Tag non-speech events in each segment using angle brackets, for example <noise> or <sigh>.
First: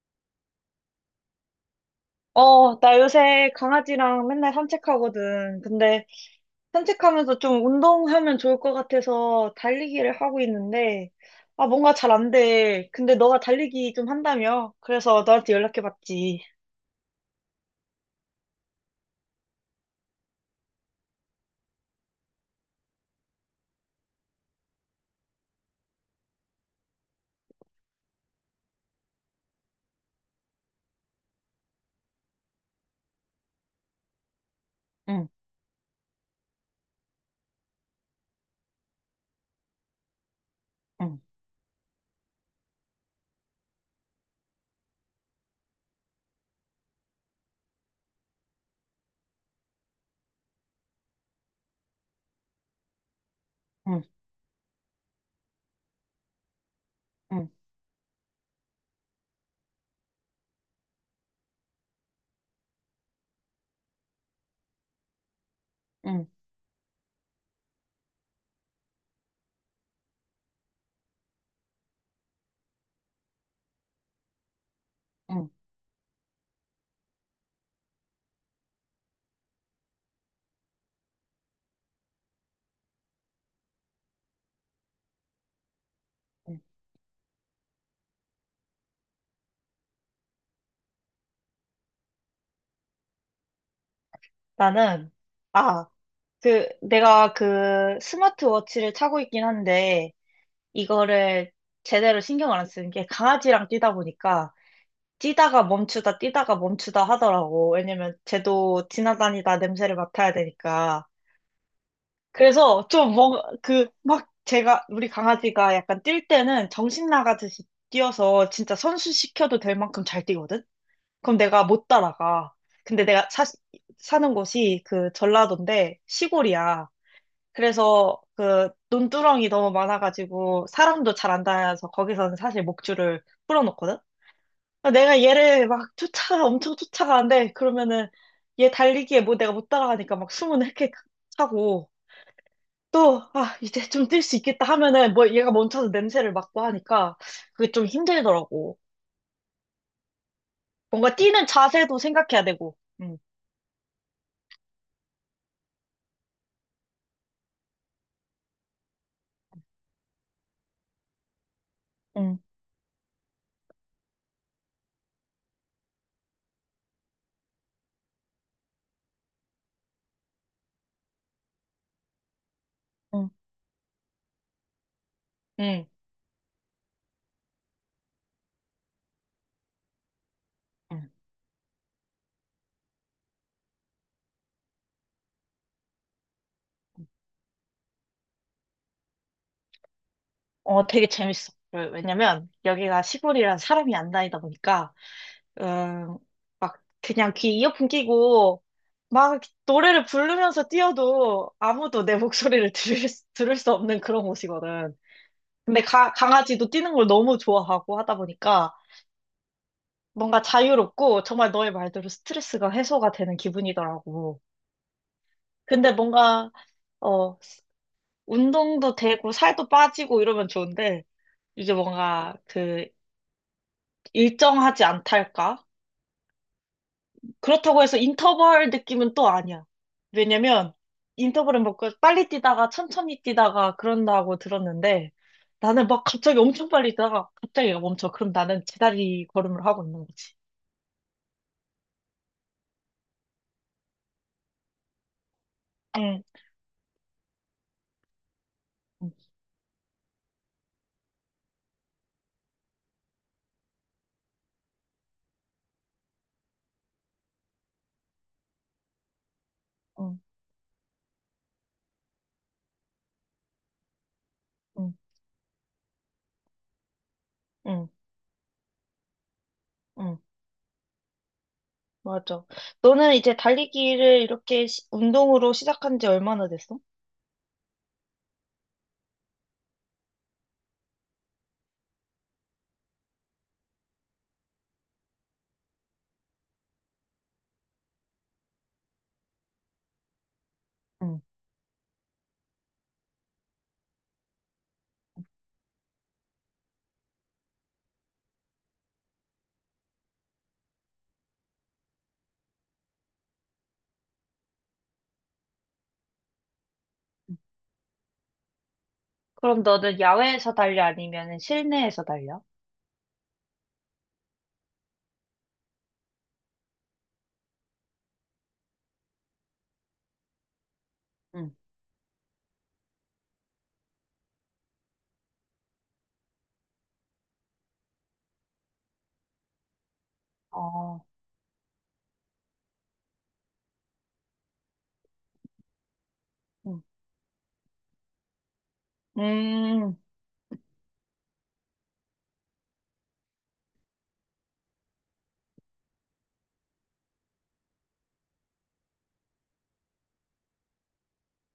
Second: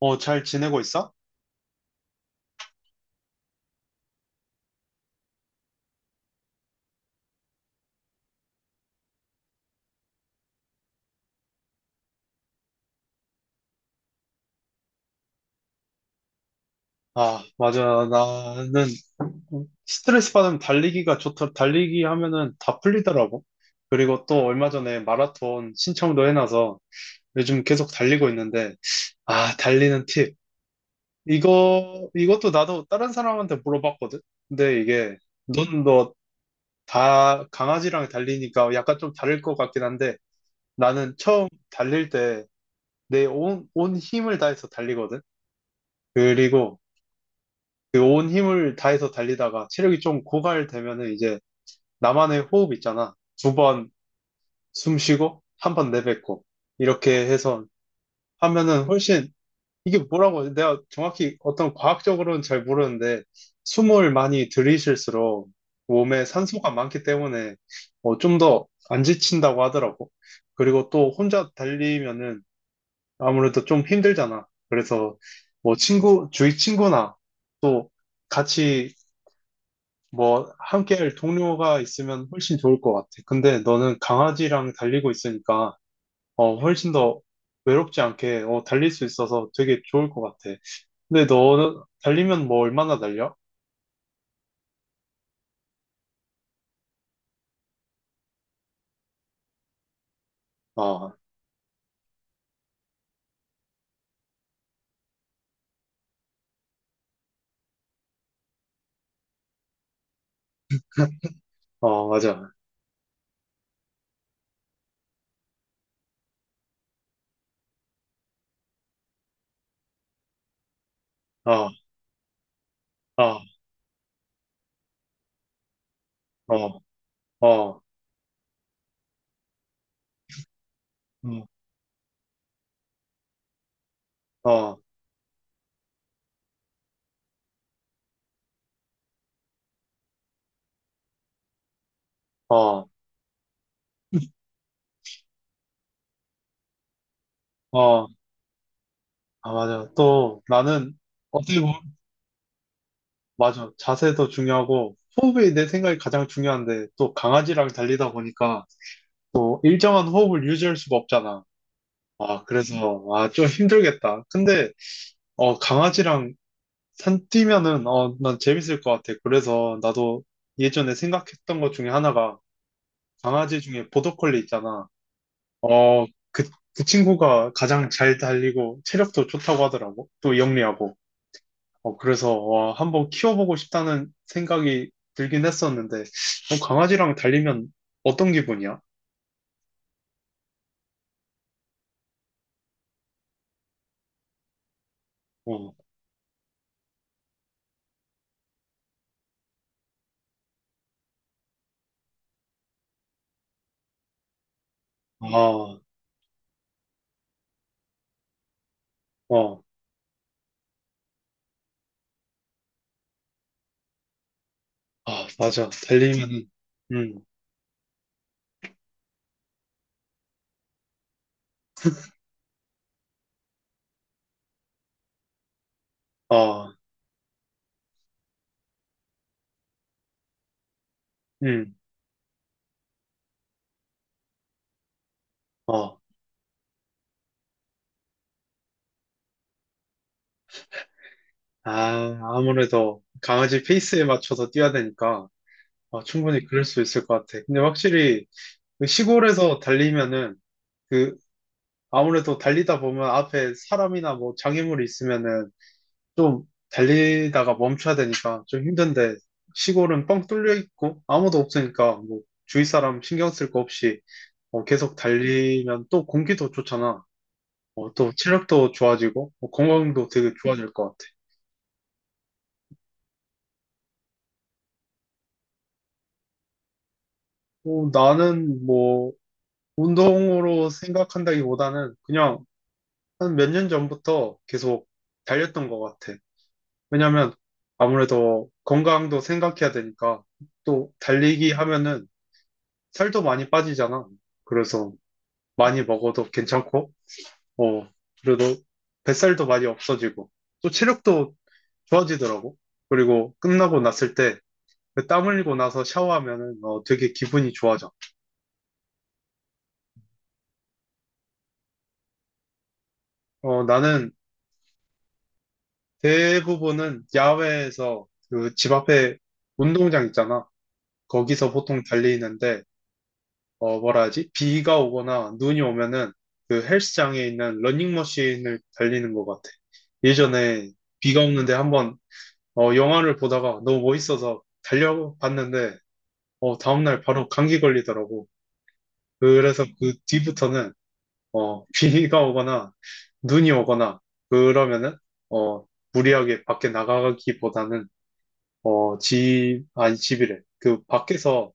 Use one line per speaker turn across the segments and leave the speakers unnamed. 어, 잘 지내고 있어?
어, 나 요새 강아지랑 맨날 산책하거든. 근데 산책하면서 좀 운동하면 좋을 것 같아서 달리기를 하고 있는데, 아, 뭔가 잘 안 돼. 근데 너가 달리기 좀 한다며? 그래서 너한테 연락해봤지.
아, 맞아. 나는 스트레스 받으면 달리기 하면은 다 풀리더라고. 그리고 또 얼마 전에 마라톤 신청도 해놔서 요즘 계속 달리고 있는데, 아, 달리는 팁. 이것도 나도 다른 사람한테 물어봤거든? 근데 이게,
응,
넌 너 다 강아지랑 달리니까 약간 좀 다를 것 같긴 한데, 나는
응,
처음 달릴 때 내 온 힘을 다해서 달리거든? 그리고 그 온 힘을 다해서 달리다가 체력이 좀 고갈되면은 이제 나만의 호흡 있잖아. 두 번
응,
숨 쉬고, 한 번 내뱉고. 이렇게
응,
해서 하면은 훨씬, 이게 뭐라고, 하지? 내가 정확히 어떤 과학적으로는 잘 모르는데, 숨을 많이 들이쉴수록 몸에
응,
산소가 많기 때문에 어, 좀더 안 지친다고 하더라고. 그리고 또 혼자 달리면은 아무래도 좀 힘들잖아. 그래서
응.
뭐 친구, 주위 친구나 또 같이 뭐, 함께 할 동료가 있으면 훨씬 좋을 것 같아. 근데 너는 강아지랑 달리고 있으니까, 어,
응.
훨씬 더 외롭지 않게, 어, 달릴 수 있어서 되게 좋을 것 같아. 근데 너는 달리면 뭐 얼마나 달려?
나는, 아, 그, 내가 그 스마트워치를 차고 있긴 한데,
어,
이거를 제대로 신경을 안 쓰는 게 강아지랑 뛰다 보니까, 뛰다가 멈추다, 뛰다가 멈추다 하더라고. 왜냐면 쟤도 지나다니다 냄새를 맡아야 되니까.
어, 맞아.
그래서 좀 뭔, 그, 막 제가, 우리 강아지가 약간 뛸 때는 정신 나가듯이 뛰어서 진짜 선수 시켜도 될 만큼 잘 뛰거든? 그럼 내가
어,
못 따라가. 근데
어,
사는 곳이 그 전라도인데
어,
시골이야.
어,
그래서 그 논두렁이 너무 많아가지고 사람도 잘 안
음,
다녀서 거기서는 사실 목줄을 풀어놓거든?
어,
아, 내가 얘를 막 쫓아, 엄청 쫓아가는데, 그러면은 얘 달리기에 뭐 내가 못 따라가니까 막 숨은 헥헥 하고
어,
또, 아, 이제 좀 뛸 수 있겠다 하면은 뭐 얘가 멈춰서 냄새를 맡고 하니까 그게 좀
어,
힘들더라고.
아, 맞아. 또 나는
뭔가 뛰는
어떻게 보면,
자세도 생각해야 되고, 응,
맞아. 자세도 중요하고, 호흡이 내 생각이 가장 중요한데, 또 강아지랑 달리다 보니까, 또 일정한 호흡을 유지할 수가 없잖아.
응,
아, 그래서, 아, 좀 힘들겠다. 근데, 어, 강아지랑 산 뛰면은, 어, 난 재밌을 것 같아. 그래서 나도 예전에 생각했던 것 중에 하나가,
응,
강아지 중에 보더콜리 있잖아.
응,
어, 그, 그 친구가 가장 잘 달리고, 체력도 좋다고 하더라고. 또 영리하고.
응.
어, 그래서, 와, 한번 키워보고 싶다는 생각이 들긴 했었는데, 어, 강아지랑 달리면 어떤 기분이야?
어, 되게 재밌어. 왜냐면 여기가 시골이라 사람이 안 다니다 보니까
어,
음, 막 그냥 귀 이어폰 끼고 막 노래를 부르면서 뛰어도 아무도 내 목소리를 들을 수 없는 그런 곳이거든.
아,
근데 강아지도 뛰는 걸 너무 좋아하고 하다 보니까
어,
뭔가 자유롭고 정말 너의 말대로 스트레스가 해소가 되는 기분이더라고.
아, 맞아.
근데
달리면은,
뭔가
음,
어, 운동도 되고 살도 빠지고 이러면 좋은데 이게 뭔가 그 일정하지 않달까?
아,
그렇다고 해서 인터벌 느낌은 또 아니야. 왜냐면 인터벌은
음.
막 빨리 뛰다가 천천히 뛰다가 그런다고 들었는데 나는
어,
막 갑자기 엄청 빨리 뛰다가 갑자기 얘가 멈춰. 그럼 나는 제다리 걸음을 하고 있는 거지.
아, 아무래도 강아지 페이스에 맞춰서 뛰어야 되니까 어,
응,
충분히 그럴 수 있을 것 같아. 근데 확실히 그
응,
시골에서 달리면은 그 아무래도 달리다 보면 앞에 사람이나 뭐 장애물이 있으면은 좀 달리다가 멈춰야 되니까 좀 힘든데 시골은
응,
뻥 뚫려 있고 아무도 없으니까 뭐 주위 사람 신경 쓸 거 없이 어,
응,
계속 달리면 또 공기도 좋잖아.
응,
어, 또 체력도 좋아지고 뭐 건강도
응.
되게 좋아질 것 같아.
맞아. 너는 이제 달리기를 이렇게 운동으로 시작한 지 얼마나 됐어?
어, 나는 뭐 운동으로 생각한다기보다는 그냥 한 몇 년 전부터 계속 달렸던 것 같아. 왜냐면 아무래도 건강도 생각해야 되니까 또
응,
달리기 하면은 살도 많이 빠지잖아. 그래서 많이 먹어도 괜찮고, 어, 그래도 뱃살도 많이 없어지고, 또 체력도 좋아지더라고. 그리고 끝나고 났을 때 땀 흘리고 나서 샤워하면은 어, 되게
응,
기분이 좋아져.
그럼 너는 야외에서 달려 아니면 실내에서 달려?
어, 나는 대부분은 야외에서 그 집 앞에 운동장 있잖아.
응,
거기서 보통 달리는데, 어, 뭐라 하지? 비가 오거나 눈이 오면은 그 헬스장에 있는 러닝머신을 달리는 것 같아. 예전에
어,
비가 오는데 한번 어, 영화를 보다가 너무 멋있어서 달려봤는데, 어,
응.
다음날 바로 감기 걸리더라고. 그래서 그
음,
뒤부터는 어, <laughs> 비가 오거나 눈이 오거나 그러면은 어, 무리하게 밖에 나가기보다는 어, 집, 아니, 집이래. 그,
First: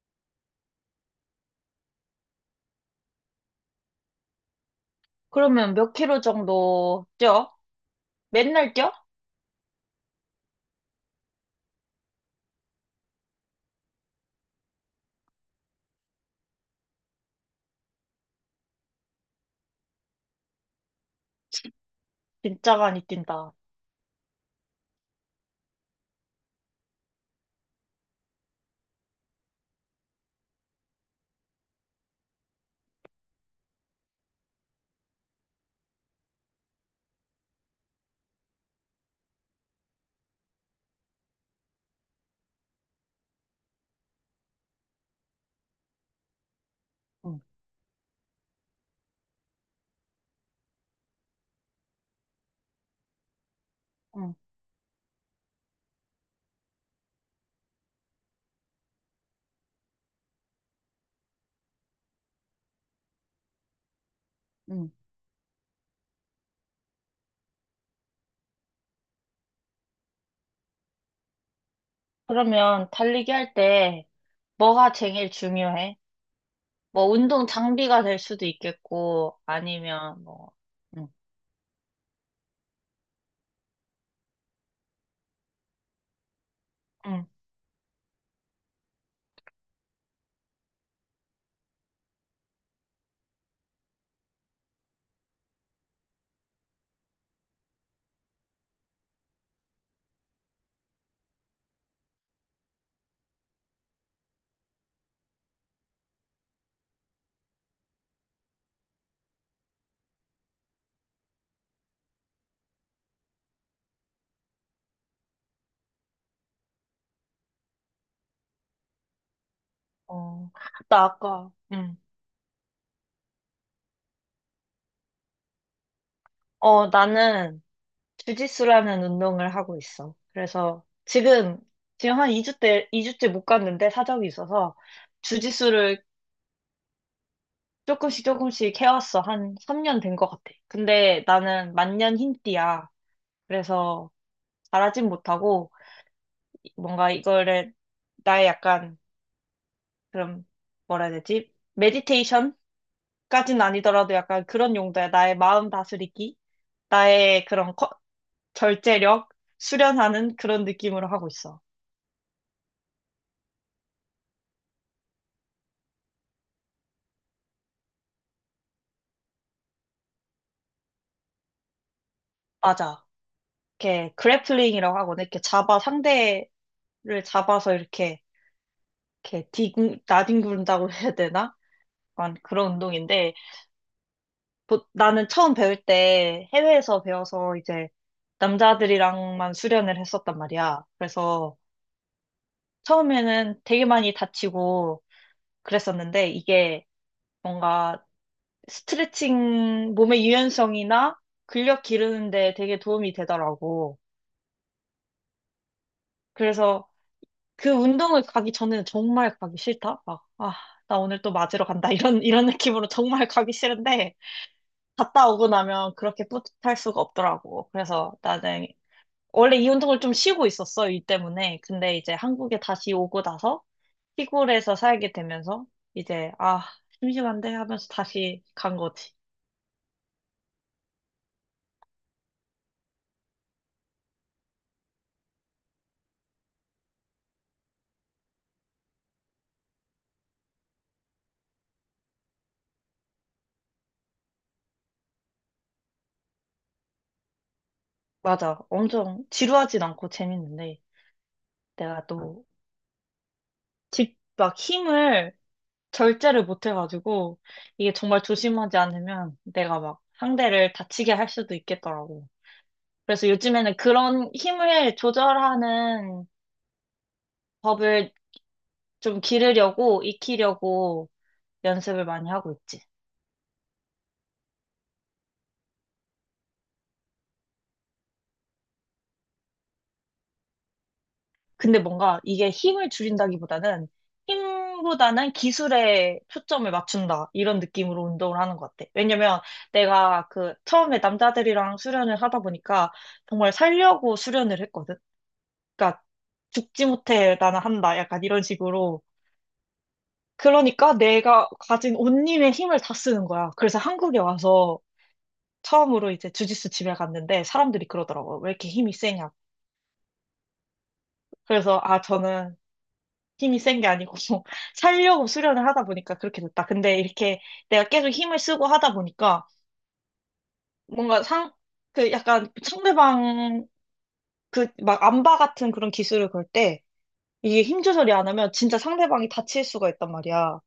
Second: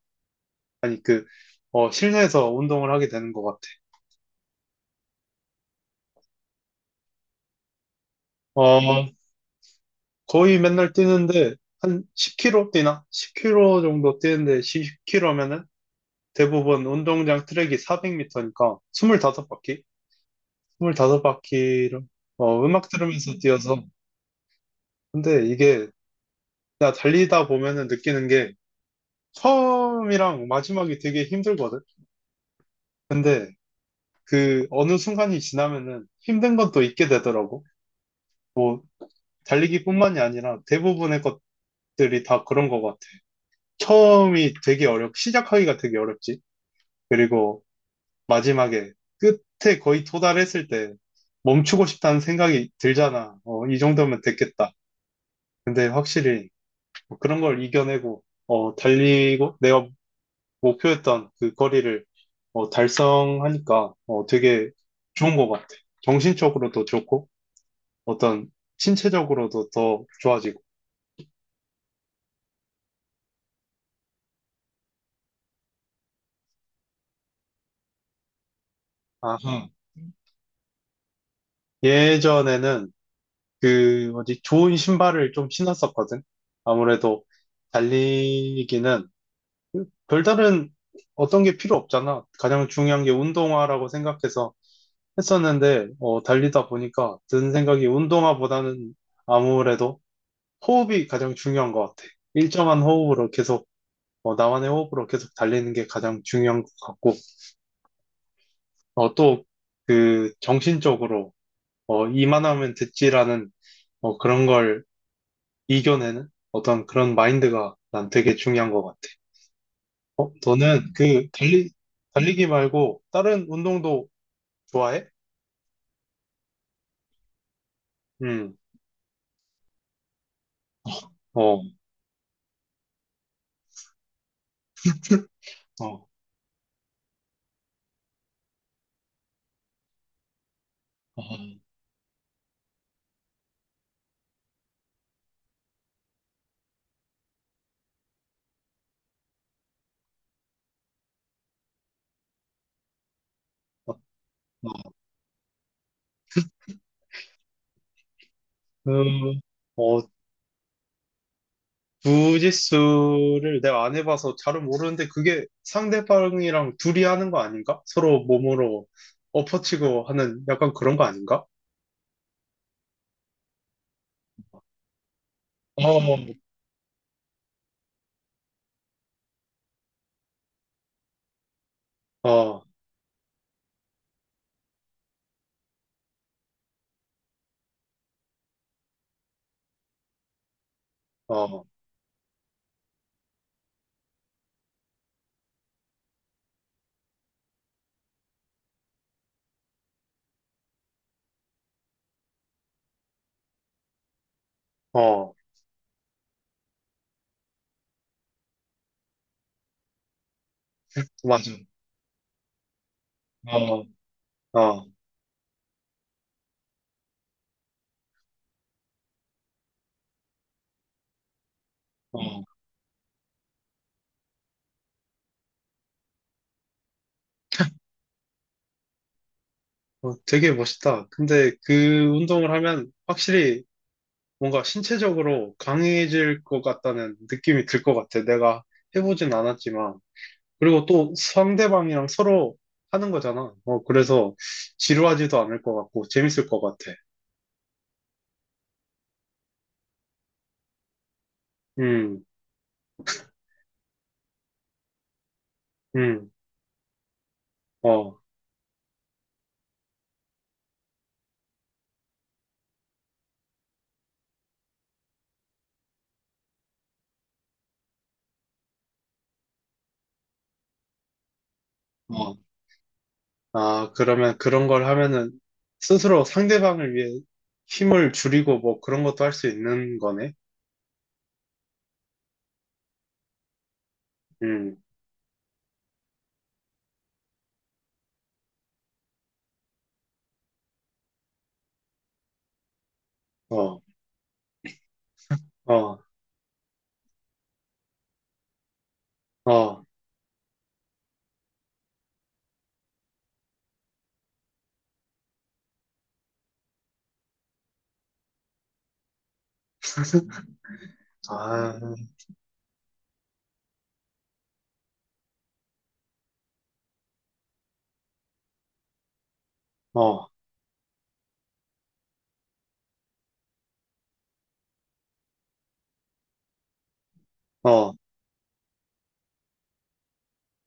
아니, 그, 어, 실내에서 운동을 하게 되는 것 같아.
그러면 몇 킬로 정도 뛰어? 맨날
어,
뛰어?
거의 맨날 뛰는데, 한 10km 뛰나? 10km 정도 뛰는데, 10km면은 대부분 운동장 트랙이 400m니까, 25바퀴? 25바퀴를, 어,
진짜
음악
많이
들으면서
뛴다.
뛰어서. 근데 이게, 나 달리다 보면은 느끼는 게, 처음이랑 마지막이 되게 힘들거든? 근데, 그, 어느 순간이 지나면은 힘든 건 또 잊게 되더라고. 뭐 달리기뿐만이 아니라 대부분의 것들이 다 그런 것 같아. 처음이 되게 시작하기가 되게 어렵지.
응,
그리고 마지막에 끝에 거의 도달했을 때 멈추고 싶다는 생각이 들잖아. 어, 이 정도면
응,
됐겠다. 근데 확실히 뭐 그런 걸 이겨내고 어, 달리고 내가 목표했던 그 거리를 어, 달성하니까 어, 되게
응.
좋은 것 같아. 정신적으로도 좋고 어떤 신체적으로도 더 좋아지고.
그러면 달리기 할 때 뭐가 제일 중요해? 뭐 운동 장비가 될 수도 있겠고
아하.
아니면 뭐 응.
예전에는 그 뭐지 좋은 신발을 좀 신었었거든. 아무래도
응.
달리기는 별다른 어떤 게 필요 없잖아. 가장 중요한 게 운동화라고 생각해서 했었는데 어, 달리다 보니까 든 생각이 운동화보다는 아무래도 호흡이 가장 중요한 것 같아. 일정한 호흡으로 계속 어, 나만의 호흡으로 계속 달리는 게 가장 중요한 것 같고 어, 또그 정신적으로 어, 이만하면 됐지라는 어, 그런 걸 이겨내는 어떤 그런 마인드가 난 되게 중요한 것 같아. 어,
어,
너는
나
그
아까 응.
달리기 말고 다른 운동도 좋아해?
어, 나는
응,
주짓수라는 운동을 하고 있어. 그래서
어,
지금
어,
지금 한 2주 때 이 주째 못 갔는데 사정이 있어서 주짓수를
어,
조금씩 조금씩 해왔어. 한 3년 된 것 같아. 근데 나는 만년 흰띠야. 그래서 잘하진 못하고 뭔가 이거를 나의 약간 그런 뭐라 해야 되지? 메디테이션까지는
어,
아니더라도 약간 그런
어.
용도야. 나의 마음 다스리기, 나의 그런 절제력
음, 어,
수련하는 그런 느낌으로 하고 있어.
주짓수를 내가 안 해봐서 잘은 모르는데 그게 상대방이랑 둘이 하는 거 아닌가? 서로 몸으로 엎어치고 하는 약간 그런 거 아닌가?
맞아. 이렇게 그래플링이라고 하거든. 이렇게 잡아
어,
상대를 잡아서 이렇게 이렇게 나뒹군다고 해야 되나? 약간
어,
그런 운동인데 나는 처음 배울 때 해외에서 배워서 이제 남자들이랑만 수련을 했었단 말이야. 그래서
어,
처음에는 되게 많이 다치고 그랬었는데 이게 뭔가 스트레칭, 몸의 유연성이나 근력 기르는데 되게 도움이 되더라고.
어,
그래서 그 운동을 가기 전에는 정말 가기 싫다. 막, 아, 나 오늘 또
맞아.
맞으러 간다. 이런 느낌으로 정말 가기
어,
싫은데
어,
갔다 오고 나면 그렇게 뿌듯할 수가 없더라고. 그래서 나는 원래 이 운동을 좀 쉬고 있었어, 일 때문에. 근데 이제
어.
한국에 다시 오고 나서 시골에서 살게 되면서 이제 아, 심심한데 하면서 다시 간 거지.
어, 되게 멋있다. 근데 그 운동을 하면 확실히 뭔가 신체적으로 강해질 것 같다는 느낌이 들 것 같아. 내가 해보진 않았지만. 그리고 또 상대방이랑 서로 하는 거잖아. 어, 그래서 지루하지도 않을 것 같고 재밌을 것 같아.
맞아. 엄청 지루하진 않고 재밌는데 내가
음,
또 집 막 힘을
음,
절제를 못 해가지고 이게
어,
정말 조심하지 않으면 내가 막 상대를 다치게 할 수도 있겠더라고. 그래서 요즘에는 그런 힘을 조절하는 법을 좀 기르려고 익히려고 연습을 많이
어.
하고 있지.
아, 그러면 그런 걸 하면은 스스로 상대방을 위해 힘을 줄이고 뭐 그런 것도 할 수 있는 거네.
근데 뭔가 이게 힘을 줄인다기보다는
음,
힘보다는 기술에 초점을 맞춘다. 이런 느낌으로 운동을 하는 것 같아. 왜냐면 내가 그 처음에 남자들이랑 수련을 하다 보니까 정말
어,
살려고 수련을 했거든.
어,
그러니까 죽지 못해 나는 한다. 약간 이런 식으로.
어,
그러니까 내가 가진 온몸의 힘을 다 쓰는 거야. 그래서 한국에 와서 처음으로 이제 주짓수 집에 갔는데 사람들이 그러더라고. 왜 이렇게 힘이 세냐고.
아,
그래서 아, 저는 힘이 센 게 아니고 <laughs> 살려고 수련을 하다 보니까 그렇게 됐다. 근데 이렇게 내가 계속 힘을 쓰고 하다 보니까
어.
뭔가 상, 그 약간 상대방 그 막 암바 같은 그런 기술을 걸 때 이게 힘
어.
조절이 안 하면 진짜 상대방이 다칠 수가 있단 말이야.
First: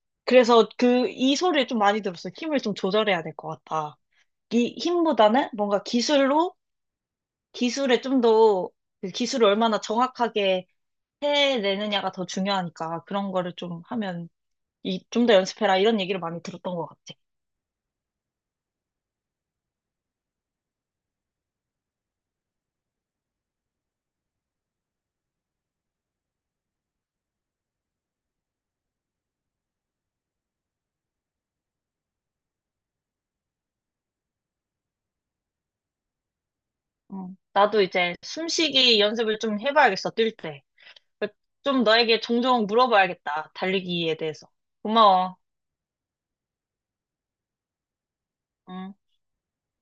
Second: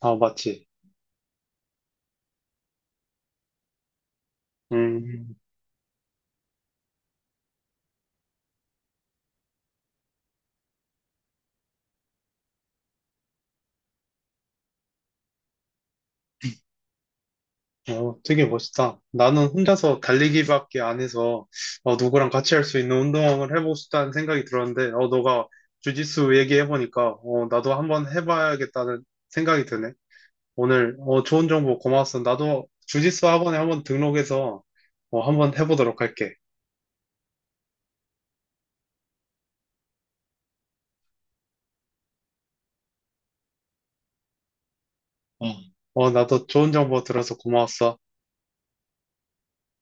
아,
그래서
맞지.
그 이 소리를 좀 많이 들었어. 힘을 좀 조절해야 될 것 같다. 이
음,
힘보다는 뭔가 기술로 기술에 좀더 그 기술을 얼마나 정확하게 해내느냐가 더 중요하니까 그런 거를 좀 하면 이, 좀 더 연습해라. 이런 얘기를 많이 들었던 것 같아.
어, 되게 멋있다. 나는 혼자서 달리기밖에 안 해서, 어, 누구랑 같이 할 수 있는 운동을 해보고 싶다는 생각이 들었는데, 어, 너가 주짓수 얘기해보니까, 어, 나도 한번 해봐야겠다는 생각이 드네. 오늘, 어, 좋은 정보 고마웠어. 나도 주짓수 학원에 한번 등록해서, 어, 한번 해보도록 할게.
어, 나도 이제 숨쉬기 연습을 좀 해봐야겠어, 뛸 때. 좀 너에게 종종 물어봐야겠다, 달리기에 대해서. 고마워.
어, 어, 나도 좋은 정보 들어서 고마웠어.
음.